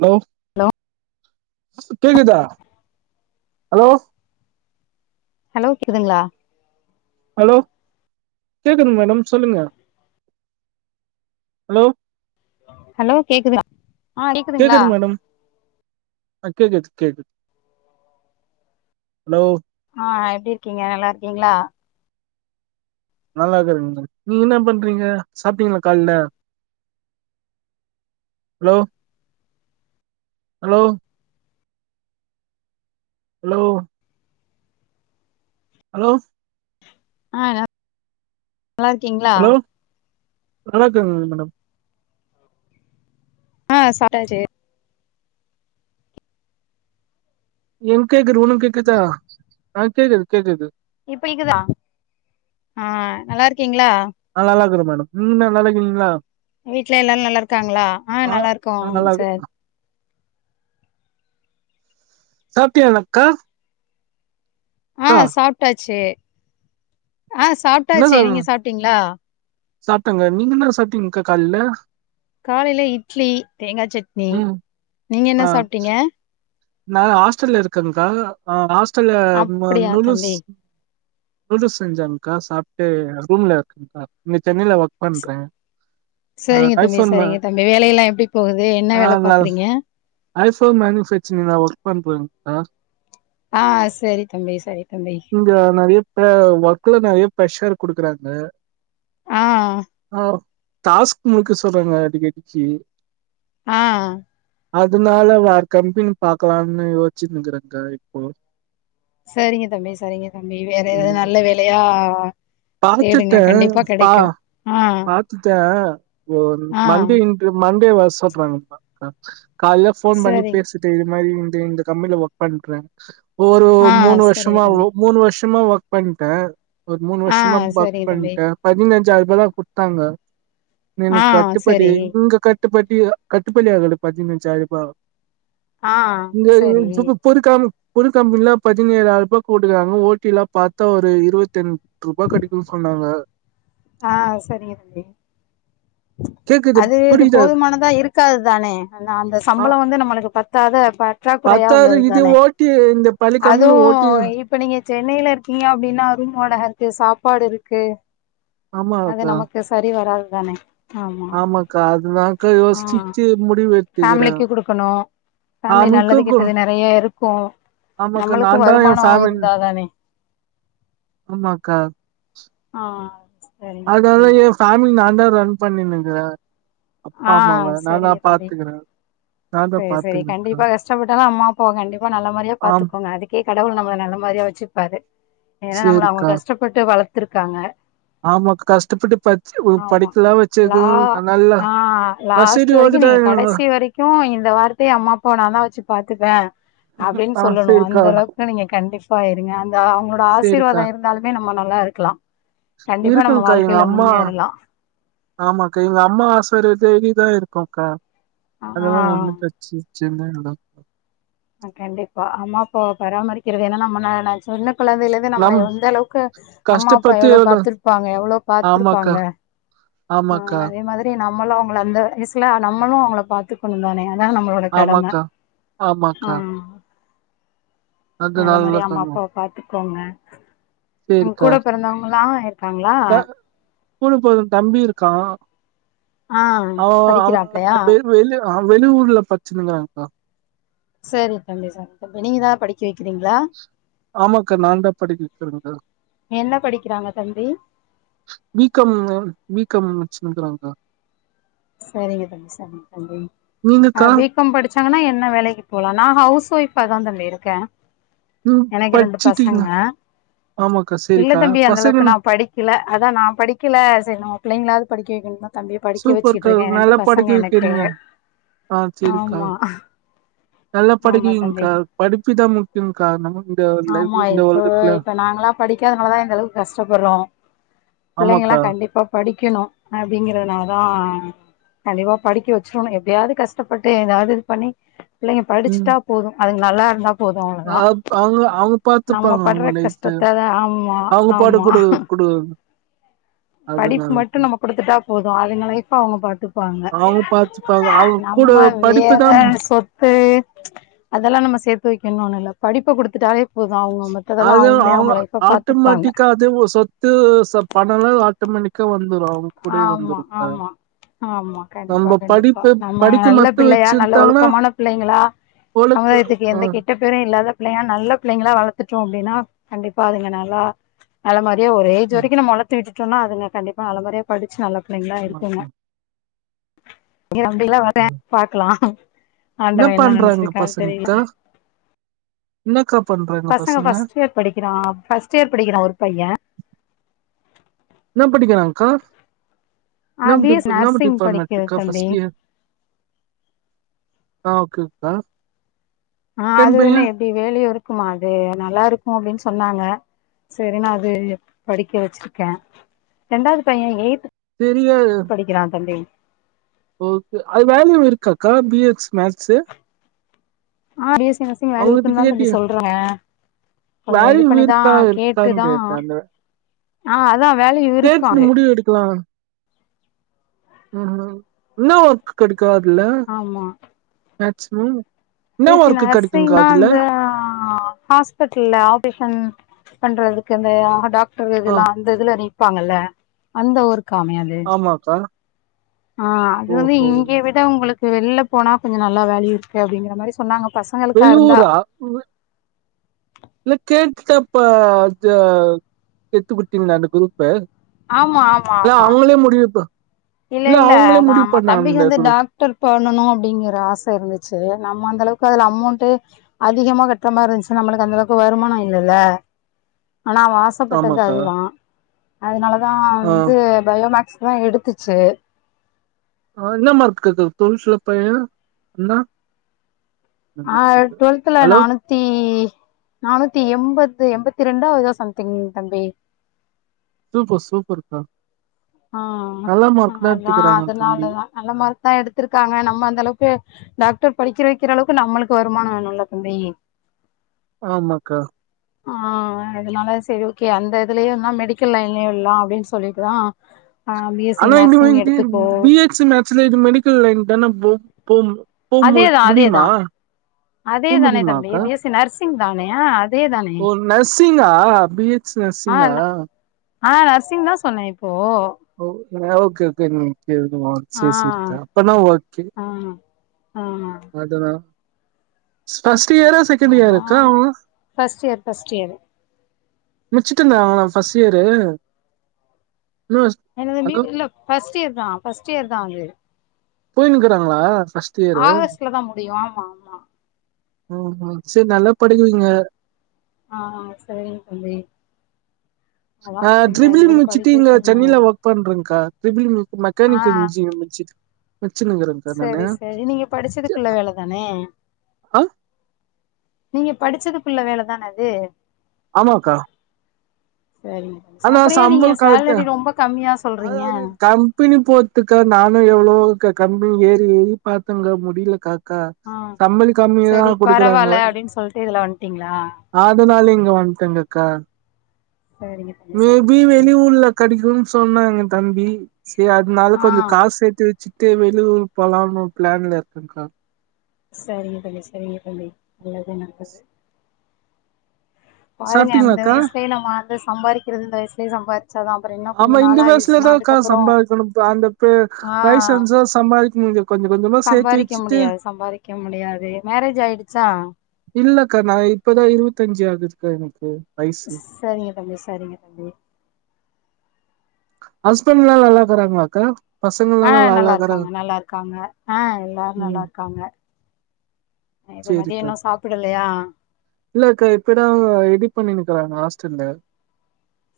Hello hello கேக்குதா hello hello கேக்குதுங்ளா hello கேக்குதுங்க மேடம் சொல்லுங்க ஹலோ ஹலோ கேக்குதா கேக்குது மேடம் ஆ கேக்குத்து கேக்குது ஹலோ ஆ எப்டி இருக்கிங்க நல்லாருக்கிங்ளா நல்லாதா இருக்கங்க நீங்க என்ன பண்றிங்க சாப்டிங்ளா காலைல ஹலோ ஹலோ ஹலோ ஹலோ ஆ [unintelligible] நல்லா இருக்கீங்ளா ஹலோ நல்லா இருக்கறங் மேடம் ஆ சாப்ட்டாச்சு எனக் கேக்குது உனக்கு கேக்குதா ஆ கேக்குது கேக்குது இப்ப கேக்குதா ஆ நல்லா இருக்கீங்ளா ஆ நல்லா இருக்கிற மேடம் நீங்க நல்லால்லா இருக்கிறீங்களா வீட்ல எல்லாரு நல்லா இருக்காங்களா ஆ நல்லா நா இருக்கோங் நல்லா சார் இருக்க சாப்ட்டீகளாக்கா ஆ சாப்ட்டாச்சு ஆ சாப்ட்டாச்சு நீங்க சாப்ட்டீங்ளா சாப்ட்டங்க நீங்க என்ன சாப்ட்டீங்க்கா காலைல காலைல இட்லி தேங்கா சட்னி ம் நீங்க என்ன ஆ சாப்ட்டீங்க நா ஹாஸ்டல்ல இருக்கங்க்கா ஆ ஹாஸ்டல்ல ம்ம அப்படியா நூடுல்ஸ் தம்பி நூடுல்ஸ் செஞ்சாங்க்கா சாப்ட்டு ரூம்ல இருக்கங்க்கா இங்க சென்னைல ஒர்க் ச பண்றே ஆ சரிங்க தம்பி ஐஃபோன் மே சரிங்க தம்பி வேலை எல்லா எப்டி போகுது என்ன ஆ வேல நா பாக்குறீங்க ஐஃபோன் மேனுஃபேக்சரிங்ல நா ஒர்க் பண்றேங்க்கா ஆ சரி தம்பி சரி தம்பி இங்க நெறைய ப்ப ஒர்க்ல நெறைய ப்ரஷர் குடுக்குறாங்க ஆ ஆ டாஸ்க் முடிக்க சொல்றாங்க அடிக்கடிக்கி ஆ அதுனால வேற கம்பனி பாக்கலான்னு யோசிச்சுனு இருக்கிறேங்க்கா இப்போ சரிங்க தம்பி சரிங்க தம்பி வேற ஏதாவது நல்ல ம் வேலையா தேடுங்க பாத்துட்டே கண்டிப்பா பா கெடைக்கு ஆ பாத்துட்டே ஒ ஆ மண்டே இன் ட்ருயூ மண்டே வர சொல்றாங்க்கா காலல ஃபோன் பண்ணி சரிங் பேசி ட்டு இது மாரி இந்த இந்த கம்பனில ஒர்க் பண்றே ஒரு ஆ மூணு சரிங்க வர்ஷமா ஒ தம்பி மூணு வர்ஷமா ஒர்க் பண்ட்டே ஒரு மூணு ஆ வர்ஷமா ஒர்க் சரிங்க தம்பி பண்ட்டே பதினஞ்சாயர்ருபாதா குட்த்தாங்க ஆ எனக் கட்டுபடி சரி இங்க கட் டுபடி கட்டுபடி ஆகல பதினஞ்சாயர்ருபா ஆ இங்க இங்க சரி [unintelligible] ஒரு கம் ஒரு கம்பனில பதினேழாயர்ரூபா குடுக்கறாங்க ஓ டி லா பாத்தா ஒரு இருவத்தஞ் ட்ரூபா கெடைக்குன்னு சொன்னாங்க ஆ சரிங்க தம்பி கேக்குது அது இது புரியுதா போதுமானதா இருக் காதுதானே அந்த அந்த ஆ சம்பளோ வந்து நம்மளுக்கு பத்தாது அ ப ற்றாக்குறையா பத்தாவது இது உள்ளதுதானே ஓட்டி இந்த பள்ளி கம்பெனில அதுவு ஓட்டி இப் இப்ப நீங்க சென்னைல இருக்கீங்க அப்டின்னா ரூம் வாடக இருக்கு சாப்பாடு இருக்கு ஆமா அது அக்கா நமக்கு சரி வராதுதானே ஆமா ஆமாக்கா அதுதான்க்கா ஆ யோசிச்சு முடிவு எடுத்துக்கிறேன் ஃபேமிலிக்கு குடுக்கனு ஃபேமிலி ஆமிக்கு நல்லது கு- கெட்டது நெறிய இருக்கு ஆமாக்கா நம்மளக்கு நான் தான் என் வருமான ஃபேமிலி இருந்தா தானே ஆமாக்கா ஆ சரிங்க அதால தம்பி என் ஃபேமிலி நா தா ரன் பண்ணினுங்குற அப்பா ஆ அம்மாவ நாந்தா சரிங்க தம்பி பாத்துக்குறே நாந்தா சரி சரி பாத்துக்குறேங்க்கா கண்டிப்பா கஷ்டப்பட்டாலு அம்மா அப்பாவ கண்டிப்பா நல்ல மாரியா ஆம் பாத்துக்கோங்க அதுக்கே கடவுள் நம்மள நல்ல மாரியா வச்சுப்பாரு ஏன்னா நம்மள அவங்க சரிக்கா கஷ்டப்பட்டு வளத்துருக்காங்க ஆமாக்கா கஷ்டப்பட்டு பட்ச்சு ஒரு ஆமா படிக்கலா லா வச்சது நல்லா எல்லா ஆ லாஸ்ட் வரைக்கு நீ கடைசி வரைக்கு இந்த வார்த்தைய அம்மா அப்பாவ நாந்தா வச்சு பாத்துப்பே அப்டின்னு ஆ சொல்லணு சரிக்கா அந்த அளவுக்கு நீங்க கண்டிப்பா இருங்க அந்த அவங்களோட சரிக்கா ஆசீர்வாதோ இருந்தாலுமே நம்ம நல்லா இரு க்லா கண்டிப்பா நம்ம இருக்கும்க்கா எங்க வாழ்க்கைல அம்மா முன்னேறலா ஆமாக்கா எங்க அம்மா [unintelligible] இருக்குங்க்கா அதெல்லா ஒண்ணு பிரச் சி ச்சன இல்ல கண்டிப்பா அம்மா அப்பாவ பராமரிக்கிறது என்ன நா நம்ம நா சின்ன குழந்தைல இருந் து நம்மள நம் எந்த அளவுக்கு அம்மா அப்பா எவ்ளோ பாத்துருப்பாங்க எவ்ளோ ஆமாக்கா பாத்துருப்பாங்க ஆ ஆமாக்கா அதே மாதிரி நம்மளு அவங்கள அந்த வயசுல நம்மளு அவங்கள பாத்துக்கணு தானே அதா நம்மளோட கடம ஆமாக்கா ஆமாக்கா ஆ அது நல்ல மாறிய அம்மா நல்லதாங்க அப்பாவ பாத்துகோங்க உங்க சேரிக்கா கூட பிறந்தவங்களா இருக்காங்களா ஸ்கூல் போற தம்பி இருக்கா ஆ அவ அவ படிக்கிறாப்லையா வெளி வெளி வெளிஊர்ல பச்சினுகிறாங்கா செரி தம்பி செரி தம்பி நீங்க எதா படிக் கேக்கிறீங்ளா ஆமாக்கா நான்தா படிக்க வைக்கிறேக்கா என்ன படிக்கிறாங்க தம்பி பிகாம் பிகாம் முச்சினிகிறாங்கா சரிங்க தம்பி சரிங்க தம்பி ஆ நீங்கக்கா பிக் க்காம் படிச்சாங்கன்னா என்ன வேலைக்கு போலா நா ஹவுஸ் ஒய்ஃபா தா தம்பி இருக்க நீங் எனக்கு ரெண்டு படிச்சிட்டீங்க பசங்க ஆமாக்கா இல்ல சேரிக்கா தம்பி அந்த அளவுக்கு பசங்கன நா படிக் கல அதா நா படிக்கல சரி நம்ம பிள்ளைங்களாது படிக்க வைக்கணு தம்பிய படிக்க வச் கா நல்லா படிக்க வைக்கிறீங்க ஆ செரிக்கா ஆமா நல்லா படிக்க ஆமா தம்பி வைங்க்கா படிப்புதா முக் ஆமா இப்போ இப்ப நாங்கலா படிக்காதனாலதா இந்த அளவுக்கு கஷ்டப்படுறோ பிள்ளைங்க எல்லா ஆமாக்கா கண்டிப்பா படிக்கணு அப்டிங்கறதுனால தா கண்டிப்பா படிக்க வச்சிடணு எப்டியாது கஷ்டபட்டு ஏதாது இது பண்ணி பிள்ளைங்க படிச்சிட்டா போது அதுங்க நல்லா இருந்தா போது அவ்ளோதா ஆப் அவங்க அவ நம்ம பாத்துப்பாங்க படுற அவங்க லைஃப் கஷ்டத்த ஆமா அவங்க பாடு ஆமா குடு குடு படிப் மட்டு அதனாலக்கா நம்ம குடுத்துட்டா போது அதுங்க லைப்ஃப அவங்க பாத்துப்பாங்க அவங்க பாத்துப்பாங்க அவங்க கூட நம்ம வேற படிப்புதா சொத் து அதெல்லா நம்ம சேத்து வைக்கணு ஒன்னு இல்ல படிப்ப கொடுத்துட்டாலே அது அவங்க பாத்துப்பாங்க ஆட்டோமேட்டிக்கா அது சொத் து பணலா ஆட்டோமெட்டிக்கா வந்துடு ஆமா ஆமா ஆமா கண்டிப்பா நம்ம கண்டிப்பா படிப்பு நம்ம படிக்க நல்ல மட்டு பிள்ளையா நல்ல வச்சுட்டானா ஒழுக்கமான பிள்ளைங்களா ஒழுக்க சமுதாயத்துக்கு ஆ எந்த கெட்டப் பேரு இல்லாத பிள்ளையா நல்ல பிள்ளைங்களா வளத்துட்டோ அப்டின்னா கண்டிப்பா அதுங்க நல்லா நல்ல மாரியா ஒரு ஏஜ் ம் வரைக்கு நம்ம வளத்து விட்டுடோனா அதுங்க கண்டிப்பா நல்ல மாறியா படிச்சு நல்ல பிள்ளைங்ளா இருக்குங்க ஆமாக்கா. அப்படியிலா வரே ம். பாக்லா ஆண்டவ என்ன நினைச்சிருக்காரு தெரில என்னக்காப்பண்ற பசங்க ஃபஸ்ட் இயர் படிக்கிறா ஃபஸ்ட் இயர் படிக்கிறா ஒரு பைய என்ன படிக்கிறாங்கா என்னம் பி எஸ் டிப் சி என்னாம் நர்சிங் டிபார்ட்மெண்ட் படிக்கிற கா தம்பி ஃபஸ்ட் இயர் ஆ ஓகே கா ஆ அது வேண எப்டி வேலையு இருக்குமா அது நல்லா இருக்கு அப்டின் சொன்னாங்க சரின்னு அது படிக்க வச்சிருக்கே ரெண்டாவது பைய எய்த் தெரியாது படிக்கிறா தம்பி ஓகே அது வல்யு இருக்காக்கா பிஎக்ஸ் மக்ஸு ஆ B S C nursing value இருக்குன் அவங்ககிட்ட தா தம்பி கேட்டியா சொல்றீங்க வேல்யூ இருக்கா இருக்கான் கேட்டுதா கேட்டே அந்த ஆ அதா வேல்யு கேட்னு முடிவு எடுக்கலா என்ன ஒர்க் கெடைக்கு அதுல ஆமா மேக்சிமம் பி எஸ் சி நர்சிங்னா அந்த ஹா ஹாஸ் பிட்ல்ல ஆபேஷன் பண்றதுக்கு இந்த ஆ டாக்டர் ஆ இதெல்லா வந் அந்த இதுல நிப்பாங்கல்ல அந்த ஒர்க்கு அமையாது துமா அக்கா ஆ அது வந்து இங்கே விட உங்களுக்கு வெள்ல போனா கொஞ்சோ நல்லா வேலயூ இருக்கு அப்டிங்கிற மாரி சொன்னாங்க பசங்களுக்கா இருந்தா வெல்லூரா இல்ல கேட்டப்ப த சேத்து விட்டீங்ளா அந்த குரூப்பு ஆமா ஆமா ஆமா லே முடியு இப்ப இல்ல இல்ல நா ஆமா தம்பிக்கு அந்த வந்து டா குரூப் டாக்டர் பண்ணனு அப்டிங்கிற ஆச இருந்துச்சு நம்ம அந்த அளவுக்கு அதுல அமௌண்டு அதிகமா கட்டுற மார் இருந்ச்சு நம்ளுக்கு அந்த அளவுக்கு வருமானம் இல்லல்ல ஆனா அவ ஆஸ் ஆசப்பட்டது ஆமாக்கா அதுதா அதுனால தா ஆ வந்து பயோமக்ஸ் தா எடுத்துச்சு ஆ என்ன மார்க்குக்கு டுவெல்த்துல பைய என்னா ஆ டு்வெல்த்துல ஹலோ நானூத் தி நானூத்தி எம்பது எண்பத்தி ரெண்டோ ஏதோ சம்திங் தம்பி சூப்பர் சூப்பர் கா ஆ அதா எடுத்துக்கிறாங்க தம்பி அதனாலதா நல்ல மார்க் தா எடுத்திருக்காங்க நம்ம அந்த அளவுக்கு டாக்டர் படிக்ற வைக்கிற அளவுக்கு நம்மளுக்கு வருமானோ வேணுல்ல தம்பி ஆமாக்கா ஆ அதுனால சரி ஓகே அந்த இதுலேயுந்தா மெடிக்கல் லைன்லயு வுட்லா அப்டின் சொல்லிட்டுதா ஆ பி எஸ் சி நர்சிங் எடுத்துக்கேோ சு மேக்சுவலி இது மெடிக்கல் லைன் தான போ போவு அதேதா அதேதா அதே போ தானே தம்பி முடியுமாக்கா B S C nurse nursing தானேயா அதே தானே ஓ நர்சிங்கா பி எச் ஆ நர்சிங்கா ஆ நர்சிங் தா சொன்னே இப்போ ஓகேங் ஓகே ஓகேங் ஓகே ஆ சேரி சேரி கா அப்பனா ஓகே ஆ ஆ அதனா ஃப்ஸ்ட் இயரா செகண்ட் இயர் அதா இருக்கா miss first year first year முச்சிட்டு இருந்தாங்களா ஃபஸ்ட் இயரு இன்னு என்ன தம்பி ஹலோ இல்ல ஃபஸ்ட் இயர் தா ஃபஸ்ட் இயர் தா அது போயினுக்கிறாங்களா ஃப்ஸ்ட் இயரு ஆகஸ்ட்ல தா முடியு ஆமா ஆமா ஓ ஓ சேரி நல்லா படிக்கவைங்க ஆ சேரிங் தம்பி அதா ஆ பிள்ளைங்கள ட்ரிபிலி எங்கயாவது முச்சுட்டு படிக்க இங்க வச்சிரணு சென்னையில ஒர்க் பண்றேங்கா ட்ரிபிலி ஆ மெக்கானிக்கல் இன்ஜினியரிங் முச்சு பட்சினுங்கிறே சரி சரி நீங்க படிச்சதுக்குள்ள வேல தா தானே ஆ நீங்க படிச்சதுக்குள்ள வேலதான அது ஆமாங்கா சேரிங்க அப்பற ஏ நீங்க சம்பளம் கரெக்டா சேலரி ரொம்ப கம்மியா சொல்றிங்க கம்பனி போத்துக்கா நானு எவ்ளோ கம்பனி ஏறி ஏறி பாத்தேங்கா முடியலகா கா ஆ சம்பளோ கம்மியாதா சரி குடுக்குறாங்க பரவால்ல அப்டின்னு சொல்ட்டு இதுல வந்ட்டீங்களா அதுனால இங்க வந்துட்டேங்கக்கா சேரிங்க மேபி வெளியூர்ல கெடைக்குனு சொன்னாங்க தம்பி சேரி அத்னால ஆ கொஞ்சோ காசு சேத்து வச்சுட்டு வெளியூர் போலாம்னு பிளான்ல இருக்கேன்கா சேரிங்க தம்பி சேரிங்க தம்பி நல்லது நல்லது பாருங்க அந்த சாப்ட்டீங்களாக்கா வயசுலயே நம்ம வந்து சம்பாதிக்கிறது இந்த வயசலயே சம்பாதி சர்லா அப்றோ இன்னு ஆமா கொஞ்சோ இந்த நாள் ஆயிடுச்சுன்னா வயசுலதான்க்கா அதுக்கப்றோ சம்பாதிக்கணு அந்த பே ஆ வயசு வந்துச்சா சம்பாதிக்க முடியு கொஞ்ச கொஞ்சமா சேத்து சம்பாரிக்க வச்சுட்டு முடியாது சம்பாரிக்க முடியாது மேரேஜ் ஆயிடுச்சா இல்லக்கா நா இப்பதா இருவத்தி அஞ்சு ஆகுதுக்கா எனக்கு வயசு சேரிங்க தம்பி சேரிங்க தம்பி ஹஸ்பண்ட்லா எல்லாக்கறாங்களாக்கா ஆ நல்லாருக்காங்க நல்லாருக்காங்க ஆ எல்லாரு ம் நல்லாருக்காங்க இப்ப மதியோ சேரிக்கா இன்னு சாப்டலையா இல்லக்கா இப்பதா அவங்க ரெடி பண்ணினுக்கிறாங்க ஹாஸ்டல்ல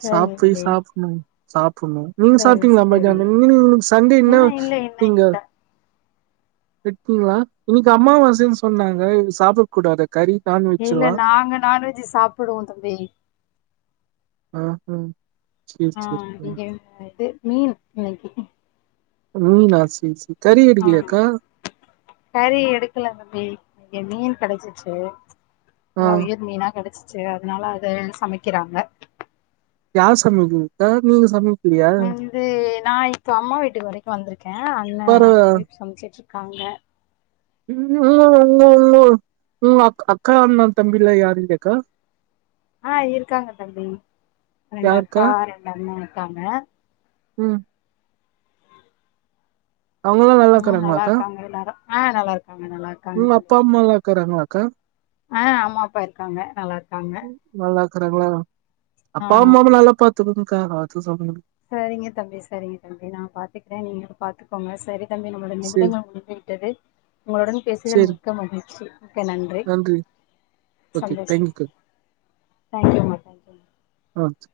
சரிங்க சாப்ப தம்பி சாப்புணு சாப்புட்ணு நீங்க சரி சாப்ட்டீங்களா சரி மதியான நீங்க சண்டே என்னா இன்னு இல்ல இன்னு நீங்க இல்ல வெட்ஜிங்களா இன்னக்கி அம்மாவாசைன்னு சொன்னாங்க இது சாப்பிடக் கூடாத கறி நான்வெ இல்ல நாங்க நான்வெஜ் சாப்புடுவோ தம்பி ஆ ஆ சேரி ஆ சேரி இங்க இது மீன் இன்னக்கி மீனா சேரி சேரி கறி ஆ எடுக்கலையாக்கா கறி எடுக்கல தம்பி இங்க மீன் கெடச்சிச்சி ஆ நல்லா உயிர் மீனா கெடைச்சிச்சி அதனால அத சமைக்கிறாங்க யார் சமைக்கரத் நீங்க சமை இது நா இப்போ அம்மா வீட்டு வரைக்கு வந்திருக்கே அண்ணே பரவா ஒய்ஃப் சமச்சிட்டு இருக்காங்க [unintelligible] அக் அக்கா அண்ணே தம்பிலா யாரு இல்லையாக்கா ஆ இருக்காங்க தம்பி ரெண்டு யாருக்கா அக்கா ரெண்டு அண்ணே இருக்காங்க ம் அவுங்கல்லா ம் நல்லா நல்லாருக்கறாங்களாக்கா இருக்காங்க எல்லாரு ஆ நல்லா இருக்காங்க நல்லா இருக்காங்க ம் தம்பி அப்பா அம்மால்லா இருக்கறாங்களாக்கா ஆ அம்மா அப்பா இருக்காங்க நல்லாருக்காங்க நல்லாருக்கறாங்களா ஆ அப்பா அம்மாவ நல்லா பாத்துக்கோங்கக்கா அத சொன்னே சேரிங்க தம்பி சேரிங்க தம்பி நா பாத்துக்கிறே நீங்களு பாத்துக்கோங்க சேரி தம்பி நம்ளுடைய சரி நிமிடங்கள் முடிந்து விட்டது உங்களுடன் பேசுதல் சரி மிக்க மகிழ்ச்சி ஓகே நன்றி ஓகே சந்தோஷம் தேங்க்யூக்கா தேங்க்யூமா தேங்க்யூமா ஆ சே